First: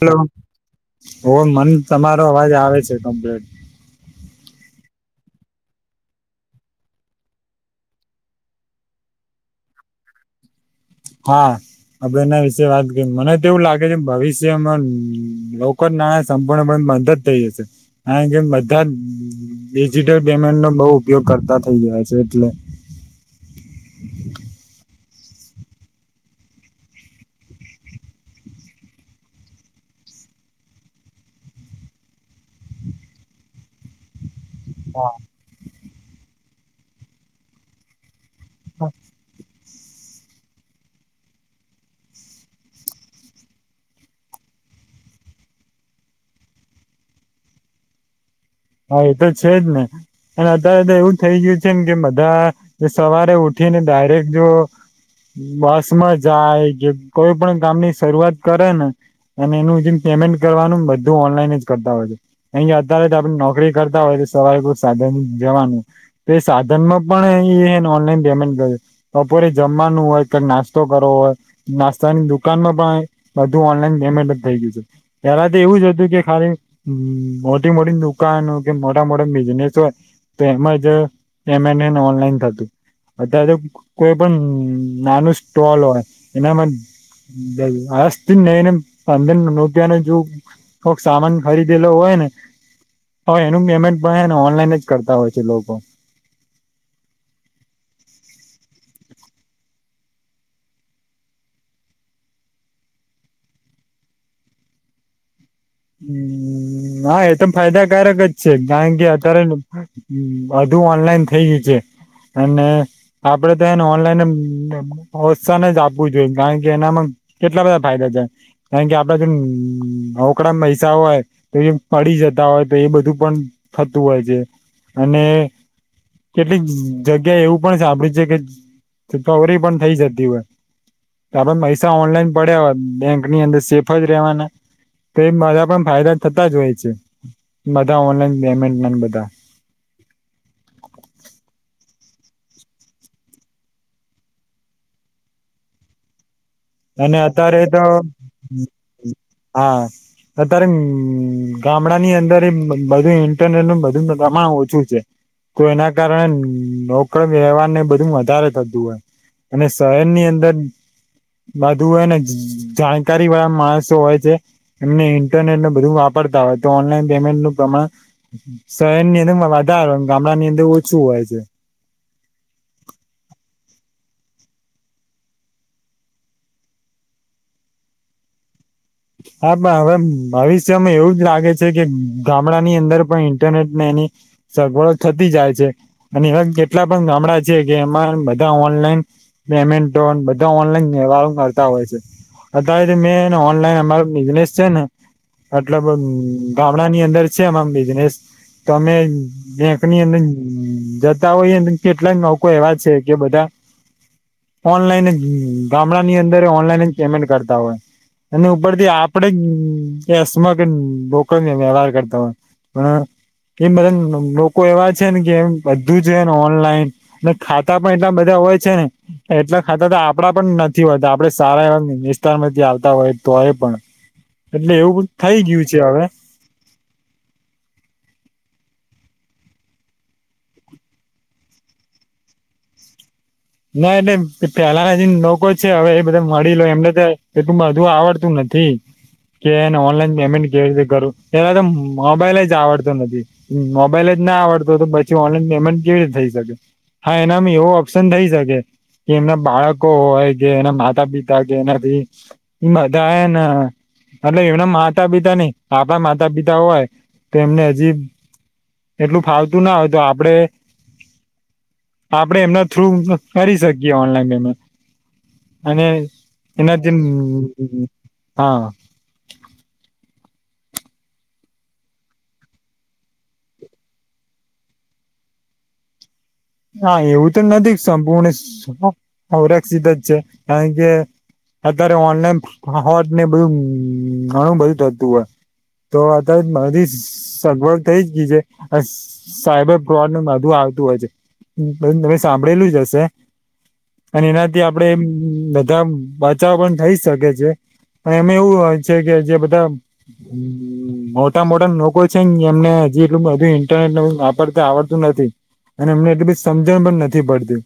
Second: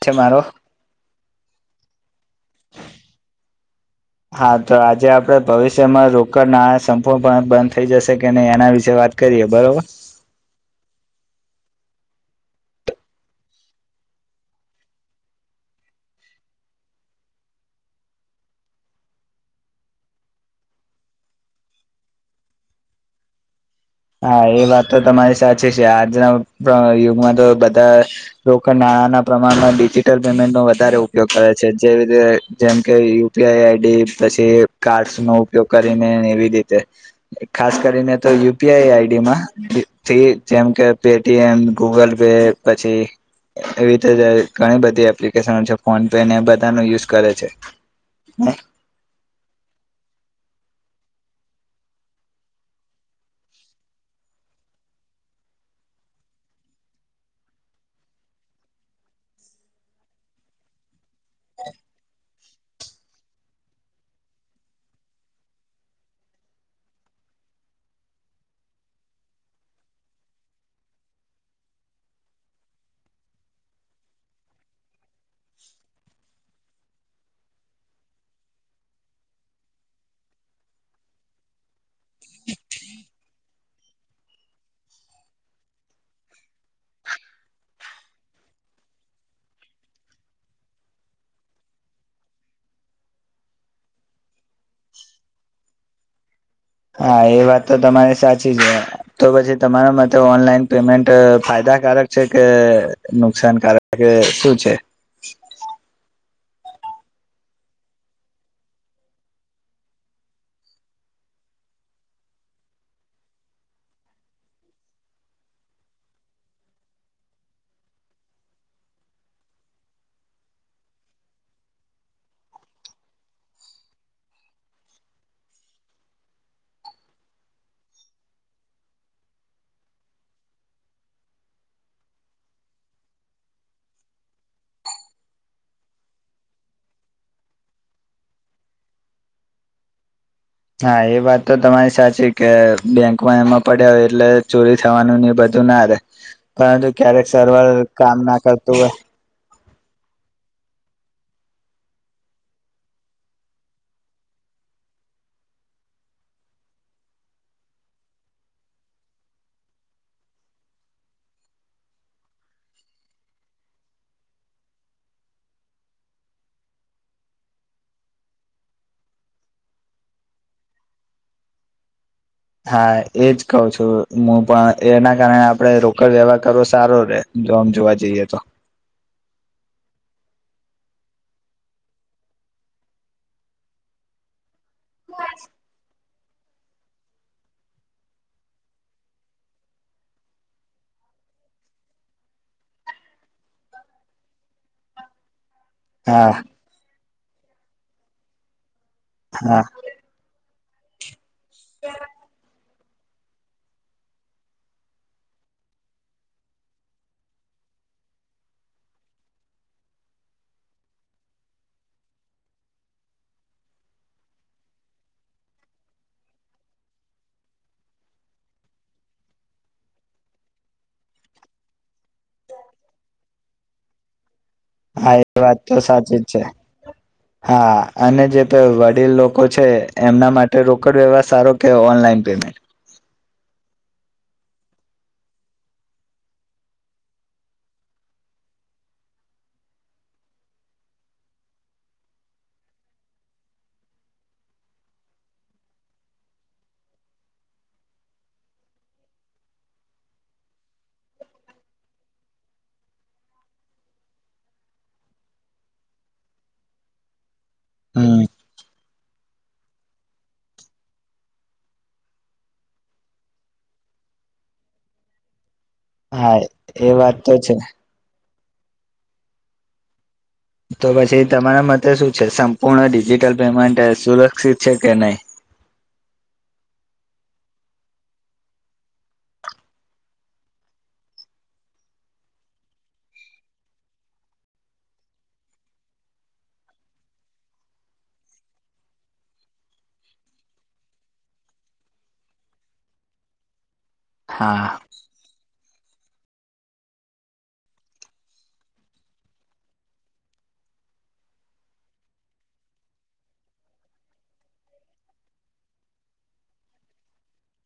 છે લો મારો ઓ મન તમારો અવાજ આવે છે કમ્પ્લીટ હા તો આજે આપણે ભવિષ્યમાં રોકડ નાણાં સંપૂર્ણપણે બંધ થઈ જશે કે નહીં એના વિશે વાત કરીએ બરા હ હા આપડે એના વિશે વાત કરી મને તો એવું લાગે છે. ભવિષ્યમાં લોકન નાણા સંપૂર્ણપણ બંધ જ થઈ જશે કારણ કે બધા જ ડિજિટલ પેમેન્ટ નો બહુ ઉપયોગ કરતા થઈ થાય છે એટલે હા એ વાત તો તમારી સાચી છે આજના પ યુગમાં તો બધા જ રોકડ ના નાના પ્રમાણમાં ડિજટલ પેમેન્ટનો વધારે ઉપયોગ કરે છે, જેવી રીતે જેમ કે યુપીઆઈઆઈડી પછી તે હા કાર્ડસ નો ઉપયોગ કરીને એવી રીતે ખાસ કરીને તો યુ યીઆઈઆઈડીમાંથી જેમ કે પે ટીએમ, ગૂગલ પે પછી એવી રીતે ઘણી બધી એપ્લિકેશનો છે ફોન પે ને બધાનો યુઝ કરે છે. હા એ તો છે જ ને અને અત્યારે તો એવું જ થઈ ગયું છે ને કે બધા સવારે ઉઠીને ડાયરેક્ટ જો બસમાં જાય જે કોઈ પણ કામની શરૂઆત કરે ને અને એનું જેમ પેમેન્ટ કરવાનું બધું ઓનલાઈન જ કરતા હોય છે, કારણ કે અત્યારે [unintelligible] નોકરી કરતા હોય તો સવારે કોક સાધન જવાનું તે સાધનમાં પણ ઈ એ ઓનલાઈન પેમેન્ટ કરે બપોરે જમવાનું હોય કે નાસ્તો કરવો હોય નાસ્તાની દુકાનમાં પણ બધુ બધું ઓનલાઈન પેમેન્ટ જ થઈ ગયું છે પહેલા તો એવું જ હતું કે ખાલી મોટી મોટી દુકા દુકાનો કે મોટા મોટા બિઝનેસ હોય તો એમ જ પેમેન્ટ ઓનલાઈન થતું. અત્યારે તો કોઈ પણ નાનું સ્ટોલ હોય એનામાં અસ્તો નેને પંદર રૂપિયાને જો કોક સામાન ખરીદેલો હોય ને હોય એનું પેમેન્ટ પણ ઓનલાઈન જ કરતા હોય છે લોકો હા એ વાત તો તમારે સાચી છે, તો પછી તમારા માટે ઓનલાઈન પેમેન્ટ ફાયદા ફાયદાકારક છે કે નુકસાનકારક કે શું છે. હમ [inaudible] હમમ હા એ તો ફાયદાકારક જ છે કારણ કે અત્યારે લોકો બધુ ઓનલાઈન થઈ ગયું છે. અને આપડે તો એને ઓનલાઈન અવસાન જ આપવું જોઈએ કારણ કે એનામાં કેટલા બધા ફાયદા છે, કારણ કે આપડાથી નવો કકડા મઈસા હોય તો, એ પડી જતા હોય તો એ બધું પણ થતું હોય છે. અને કેટલીક જગ્યા એવું પણ સાંભળ્યું છે કે કવરી પણ થઇ જતી હોય આપડે મહેસા ઓનલાઈન પડ્યા હોત બેંકની અંદર સેફ જ રેહવાના. તે બધામાં ફાયદા થતા જ હોય છે બધા ઓનલાઈન પેમેન્ટના ને બધાના [inaudible] હા, એ વાત તો તમારી સાચી કે બેંકમાં એમાં પડ્યા હોય એટલે ચોરી થવાનું ને બધું તો ના ર પરંતુ અને ક્યારેક અત્યારે સર્વર તો કામ ના કરતું હોય હા અત્યારે..... ગામડાની અંદર એક બધું ઇન્ટરનેટ ને બધું બધામાં ઓછું છે. તો એના કારણે નોકર વ્યવહાર ને બધું વધારે થતું હોય. અને શહેરની અંદર બધું હે ને જાણકારી વાળા માણસો હોય છે એમને ઇન્ટરનેટને બધું વાપરતા હવે તો ઓનલાઈન પેમેન્ટ નું પ્રમાણ શહેરની અંદર વધાર હોય અને ગામડા ની અંદર ઓછું હોય છે [unintelligible] હા એજ કહું છું મું પણ એના કારણે આપડે રોકડ વ્યવહાર કરવો સારો રે જોબ જોવા જઈએ તો હા, પણ હવે ભવિષ્યમાં એવું જ લાગે છે કે ગામડા ની અંદર પણ ઇન્ટરનેટ ને ની સગવડો થતી જાય છે અને એવા જ કેટલા પણ ગામડા છે કે એમાં બધા ઓનલાઈન પેમેન્ટો બધા ઓનલાઈન રાઉન્ડ મારતા હોય છે, અત્યારે જે મે અને ઓનલાઈન મારે એક બિઝનેસ છે ને મતલબ હા ગામડા ની અંદર છે ને બિઝનેસ તમે હા બેંકની અંદર જતા હોય ને કેટલા લોકો એવા છે કે બધા ઓનલાઈન જ ગામડા ની અંદર ઓનલાઈન જ પેમેન્ટ કરતા હોય અને [unintelligible] આપ [unintelligible] રોક વ્યવહાર કરતા હોય પણ એ બધા લોકો એવા છે ને કે એમ બધું જને ઓનલાઈન અને ખાતા પણ એટલા બધા હોય છે, ને એટલા ખાતા તો આપડા પણ નથી હોય આપડે સારા એવા વિસ્તાર માંથી આવતા હોય તોય પણ. એટલે એવું હા એ થઈ વાત ગયું તો છે હવે સાચી જ છે, હા અને જે [unintelligible] વડીલ લોકો છે, એમના માટે રોકડ વ્યવહાર સારો કે ઓનલાઈન પેમેન્ટ. ના એટલે પેલા [unintelligible] લોકો છે, હવે એ બધા મળી લો એમને તો એ તું બધું આવડતું નથી. [inaudible] કે એને ઓનલાઈન પેમેન્ટ કે કરરું એલા તો મોબાઈલ જ આવડતો નથી. મોબાઈલ જ ના આવડતો તો પછી ઓનલાઈન પેમેન્ટ કેવી રતે થઈ શકે. હા એનામાં એવો ઓપ્શન થઈ [unintelligible] કે એમના બાળકો હોય કે એના માતા પિતા કે એનાથી એ બધા ના એટલે એમના માતા પિતા નઈ આપડા માતા પિતા હોય તો એમને હજી હમ. એટલું ફાવતું ન કરી શકીએ ઓનલાઈન પેમેન્ટ. અને હા એ એનાથી વાત તો છે [unintelligible] તો પછી તમારા મતે શું છે, સંપૂર્ણ ડિજિટલ પેમેન્ટ સુરક્ષિત છે, કે નહીં? હા એવું તો નથી સંપૂર્ણ [unintelligible] જ છે, કારણ કે અત્યારે ઓનલાઈન હોત ને બધું ઘણું બધું થતું હોય. તો [unintelligible] મારી સગવડ થઈ જ ગઈ છે સાયબર [unintelligible] નું [unintelligible] [unintelligible] [unintelligible] તમે સાંભળેલું જ હશે અને એનાથી હા આપડે દમ બચાવ પણ થઇ શકે છે. એમે એવું હોય છે, કે જે બધા મોટા મોટા લોકો છે, એમને એટલું બધું ઇન્ટરનેટર આવડતું નથી અને એમને એટલું સમજણ પણ નથી પડતી.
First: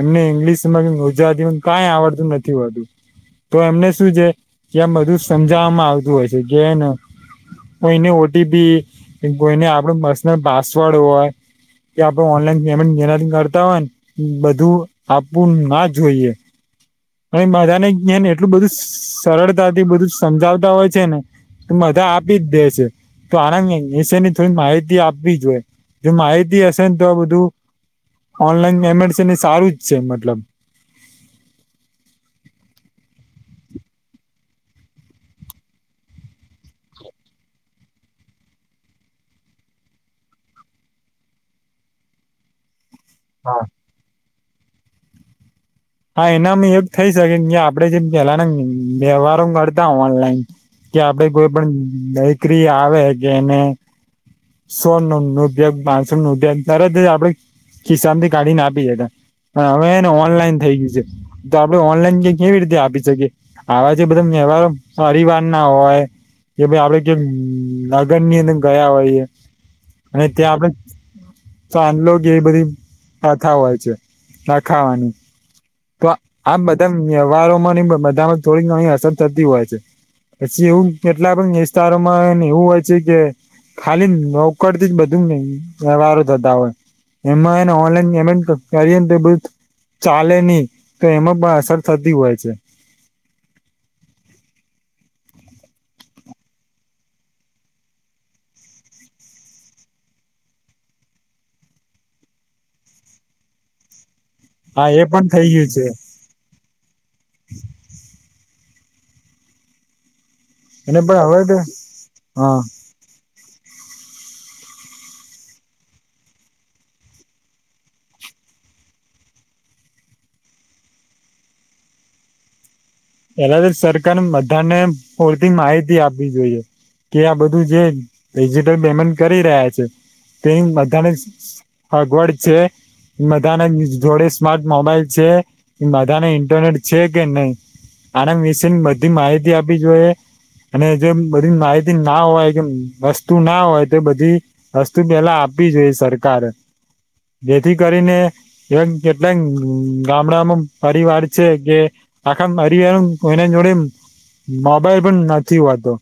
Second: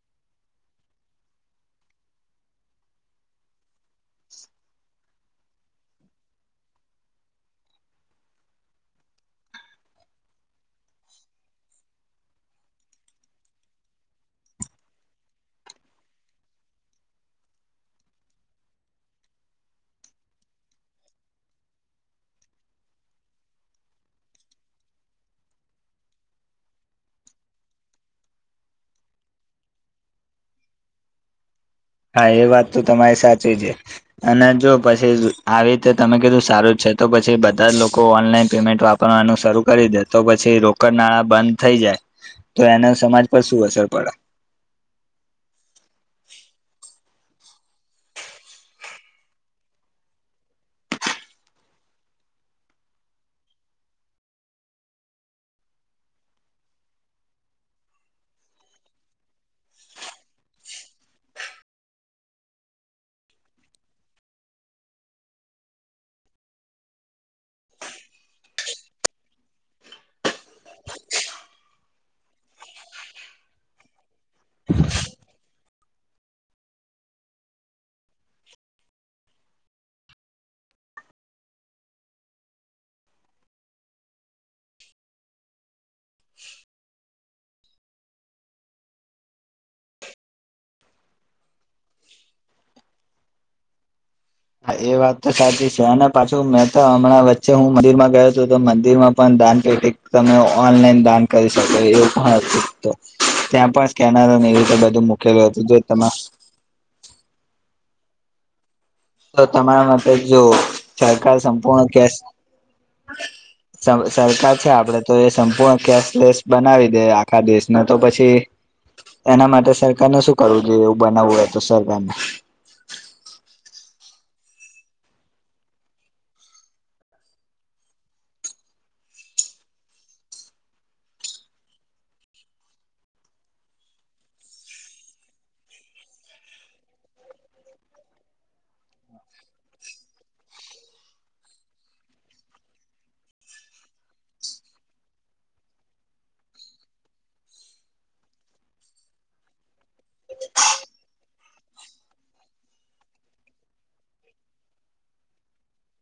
એમને ઈંગ્લિશમાં ગુજરાતી માં કઈ આવડતું નથી હોતું. તો એમને શું છે, કે આમ બધું સમજાવવામાં આવતું હોય છે, કેને કોઈને ઓટીપી, કોઈને આપણ પર્સનલ પાસવર્ડ હોય કે આપણે ઓનલાઈન પેમેન્ટ એનાથી કરતા હોય ને બધું આપવું ના જોઈએ. [unintelligible] જ એટલું બધું સરળતાથી બધું સમજાવતા હોય છે, ને તો બધા આપી જ દે છે તો આનંદ વિશેની થોડી માહિતી આપવી જ હોય. જો માહિતી હશે ને તો આ બધું ઓનલાઈન પેમેન્ટ છે ને સારું જ છે મતલબ. હા એ વાત તો તમારી સાચી છે અને જો પછી આવી તો તમે કીધું સારું જ છે તો પછી બધા જ લોકો ઓનલાઈન પેમેન્ટ વાપરવાનું શરૂ કરી દે તો પછી રોકડ નાળા બંધ થઈ જાય. તો એના સમાજ પર હા શું અસર પડે? હા એનામાં એક થઈ શકે જે આપડે જેમ પેલાના વ્યવહારો કરતા હો ઓનલાઈન કે આપડે કોઈ પણ દીકરી આવે કે એને સોળ ન નદ્યગ બાસણ નું ઉગ તર આપડ ખીસામાં થી કાઢી ના આપી દેતા. પણ હવેને ઓનલાઈન થઈ ગયું છે, તો આપડે ઓનલાઈન ક કેવી રીતે આપી શકીએ આવાજ બધ [unintelligible] ના હોય કે ભાઈ આપડે જે [unintelligible] ની અંદર ગયા હોય અને ત્યાં આપડ [unintelligible] એ બધી [unintelligible] હોય છે, નાખાવાની. તો આમ બધા વ્યવહારોમાં ની બધામાં થોડી ઘણી અસર થતી હોય છે. પછી એવું કેટલા પણ વિસ્તારોમાં એવું હોય છે, કે ખાલી નોકડ થી જ બધું [unintelligible] વ્યવહાર થતા હોય. એમાં ને ઓનલાઈન એેમેન્ટ કરીને તો બધ ચાલે નહી તો એમાં પણ અસર થતી હોય છે ા એ વાત તો સાચી છે અને પાછું મેં તો હમણાં વચ્ચે હું મંદિર માં ગયો હતોું તો મંદિર માં પણ દાન તમે ઓનલાઈન દાન કરી શકો એવું પણ હતું ત્યાં કેનારન એવી રીતે હા બધું એ પણ મૂકેલું થઈ હતું ગયું જો છે તમે તો તમારા માટેતે જો અને પણ સરકાર હવે તો સંપૂર્ણ કે હા સરકાર છે આપડે તો એ સંપૂર્ણ કેશલેસ બનાવી દે આખા દેશને તો પછી એના માટે સરકારને શું કરવું જોઈએ એવું બનાવવું હોય તો સરકારને પેલા તો સરકાર બધાને પૂરતી માહિતી આપવી જોઈએ કે આ બધું જે ડિજિટલ પેમેન્ટ કરી રહ્યા છે તે બધાને અગવાડ છે બધાને જોડે સ્માર્ટ મોબાઈલ છે એ બધાને ઇન્ટરનેટ છે કે નહી આના વિશે ની બધી માહિતી આપી જોઈએ અને જે બધી માહિતી ના હોય કે વસ્તુ ના હોય તો બધી વસ્તુ પેલા આપી જો સરકાર જેથી કરીને એ કેટલાક ગામડામાં પરિવાર છે કે આખા અરીવા એના જોડે મોબાઈલ પણ નથી હોતો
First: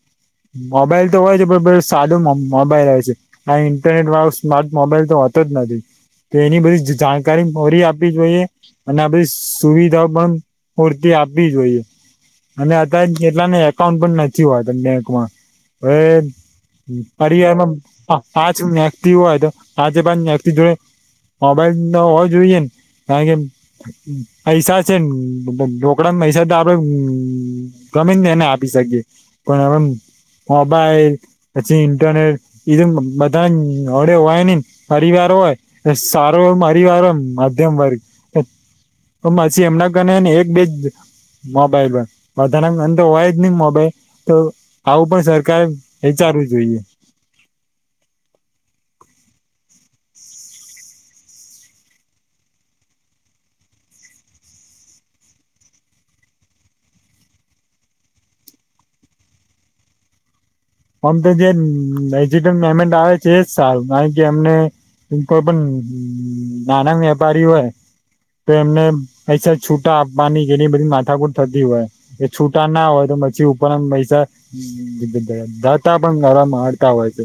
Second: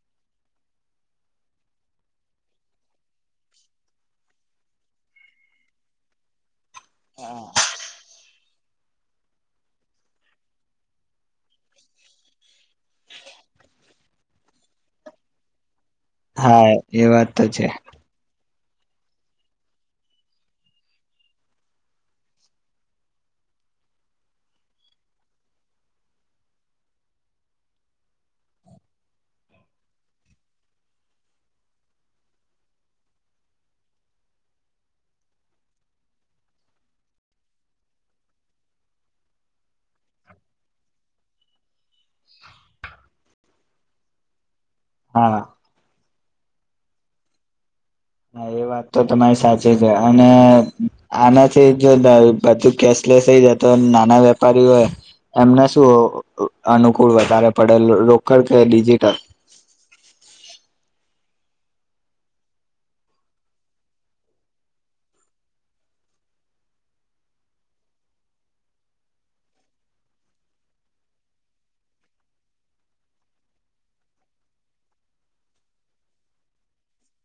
મોબાઈલ તો હોય છે પણ બ સાદો મોબાઈલ હો છે ઇન્ટરનેટ વાળો સ્માર્ટ મોબાઈલ તો હો જ નથી તો એની બધી જાણકારી મોરી આપવી જોઈએ અને આધી સુવિધા પણ પૂરતી આપ બી જોઈએ અને અત એટલાને એકાઉન્ટ પણ નથી હો બેંકમાં એ હા એ વાત તો પરનો છે તિ હોય તો આજે બ નટી જોડે મોબાઈલ ન હોવો જોઈએને કારણ કે પૈસા છે આપડા પૈસા તો આપડે ગમે ને એને આપી શકીએ પણ આપ મોબાઈલ પછી ઇન્ટરનેટ ધું બધા હોડે હોય નને પરિવાર સ હોય સારોય મારી વારમ મધ્યમ વર્ગ હ પછી એમના ઘરનેને એક બેજ મોબાઈલ બધાના એ તો હોય જ નહી મોબાઈલ તો આવું પણ હા સરકાર વિચારવું જોઈએ હા એ વાત તો તમારી સાચી છે અને આનાથી જો બધું કેશલેસ થઈ જ તો નાના વેપારી હોય એમને શું અનુકૂળ વધારે પડેલ રોકડ કે ડિજિટલ [unintelligible] આમ તો જેજ પેમેન્ટ આવે છે એજ સાલ કારણ કે એમને ત કોઈ પણ નાના વેપારી હોય તો એમને પૈસા છૂટા આપવાની કેલી બધી માથાકુર થતી હોય એ છૂટા ના હોય તો પછી ઉપરના પૈસા દાતા પણરા મારતા હોય છે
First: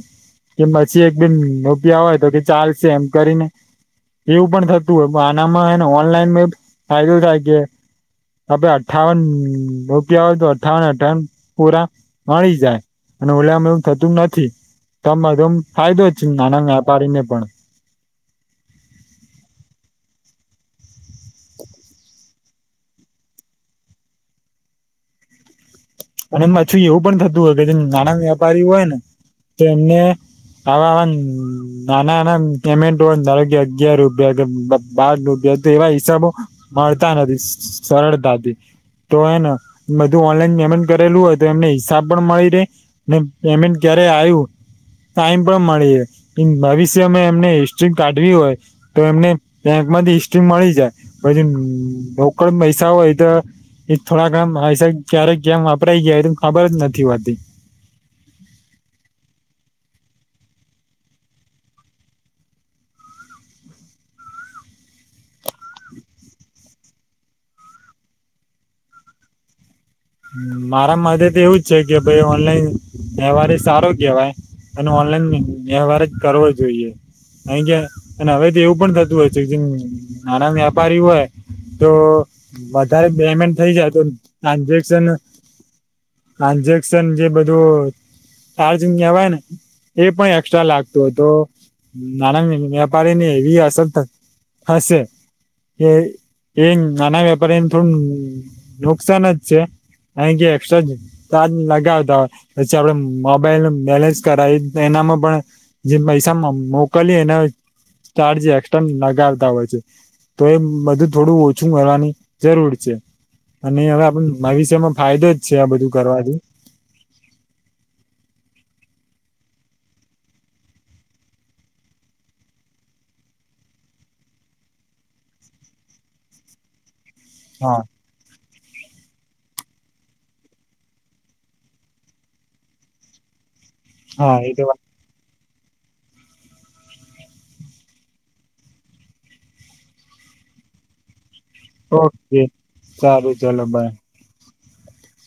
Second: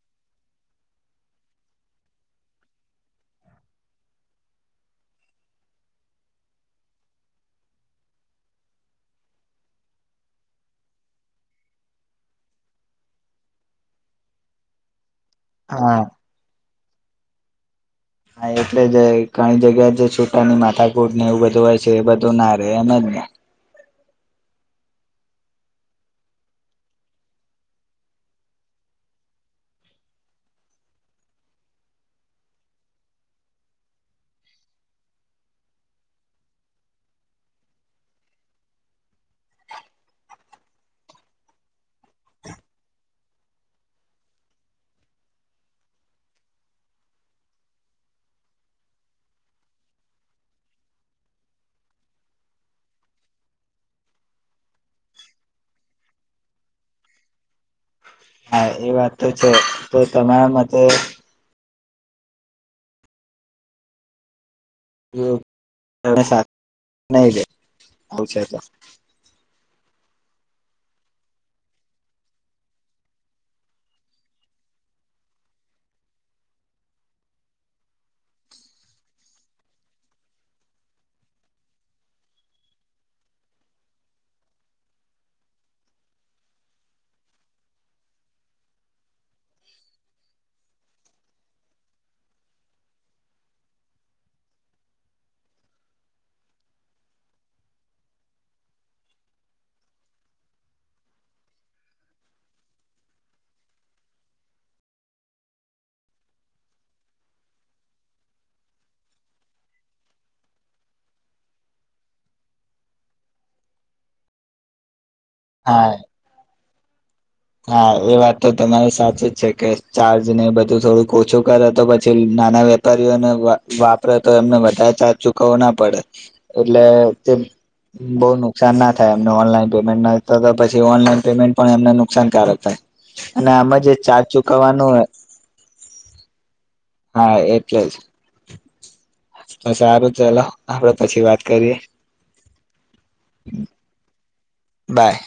કે પછી એક બેન રૂપિયા હોય તો કે ચાલશે એમ કરીને એવું પણ થતું હોય આનામાંને ઓનલાઈન ફાયદો થાય કે આપે અઠાવન રૂપિયા હોય તો અઠાવન અઠાવન પૂરા મળી જાય અને ઓલેમ એવું થતું નથી તોમધોમ હા ફાયદો જ છે નાના વેપારીને પણ હા એટલે જે ઘણી જગ્યા જે છૂટાની માથાકૂટ ને એવું બધું હોય છે એ બધું ના રહેે એમ જ ને [unintelligible] અને પાછીું એવું પણ થતું હોય કે જેમ નાના વેપારી હોય ને તો એમને અ નાનાના પેમેન્ટ દળગ અગિયાર રૂપિયા બાારદ રૂપિયા એવા હિસાબો મળતા નથી સરળતાથી તો એને બધું ઓનલાઈન પેમેન્ટ કરેલું હોય તો એમને હિસાબ પણ મળી રે પેમેન્ટ ક્યારે આવ્યું ટાઈમ પણ મળી ભવિષ્યમે એમને હિસ્ટ્રી કાઢવી હોય તો એમને ત્યાં માંથી હિસ્ટ્રી મળી જાય પછી રોકડ પૈસા હોય તો એ થોડા ઘસા ક્યારે કે્યામ વાપરાય ગયા ખબર જ નથી હોતી હા એ વાત તો છે તો તમારા માટેતે ત ન દે આવશે તો મારા મધ તો એવું જ છે કે ભ ઓનલાઈન તહેવારે સારો કેવાય અને ઓ વ્યવહાર જ કરવો જોઈએ અહી કે અને હવે તો એવું પણ થતું હોય છે જે નાના વ્યાપારી હોય તો વધારે પેમેન્ટ થઇ જાય તો ટ્રાન્ઝેક્શન આજેક્શન જે બધું ચાર્જંગ કવાય ને એ પણ એકક્સ્ટ્રા લાગતું હતો નાન વેપારીની એવી અસર હશે એ એ નાના વેપારીને થોડું નુકસાન જ છે અ કે એક્સ્ટ્રા ચાર્જ લગાવતા હોય પછી આપડે મોબાઈલ ન બેલેન્સ કરાવી એનામાં પણ જે પૈસા મોકલી એના ચાર્જ એકક્સા નાગારતા હોય છે તો એ બધું થોડું ઓછું કરવાની જરૂર છે અને હવે આપ મા વિષમાં ફાયદો જ છે આ હા બધું કરવાથી હા એ વાત તો તમારે સાચી જ છે કે ચાર્જ ને બધું થોડું ઓછું કરે તો પછી નાના વેપારીઓને વાપરે તો એમને વધારે ચાર્જ ચુકવો ના પડે એટલે હા બહુ નુકસાન ના થાય એમને ઓનલાઈન પેમેન્ટ ના થ પછી ઓનલાઈન પેમેન્ટ પણ એમને નુકસાનકારક થાય અને આમાં જે ચાર હા એ તો વાત. ચુકવવાનું હો હા એટલે જ સારું ચલો આપડ પછી વાત કરીએ ઓકે સારું ચલો બાય બાય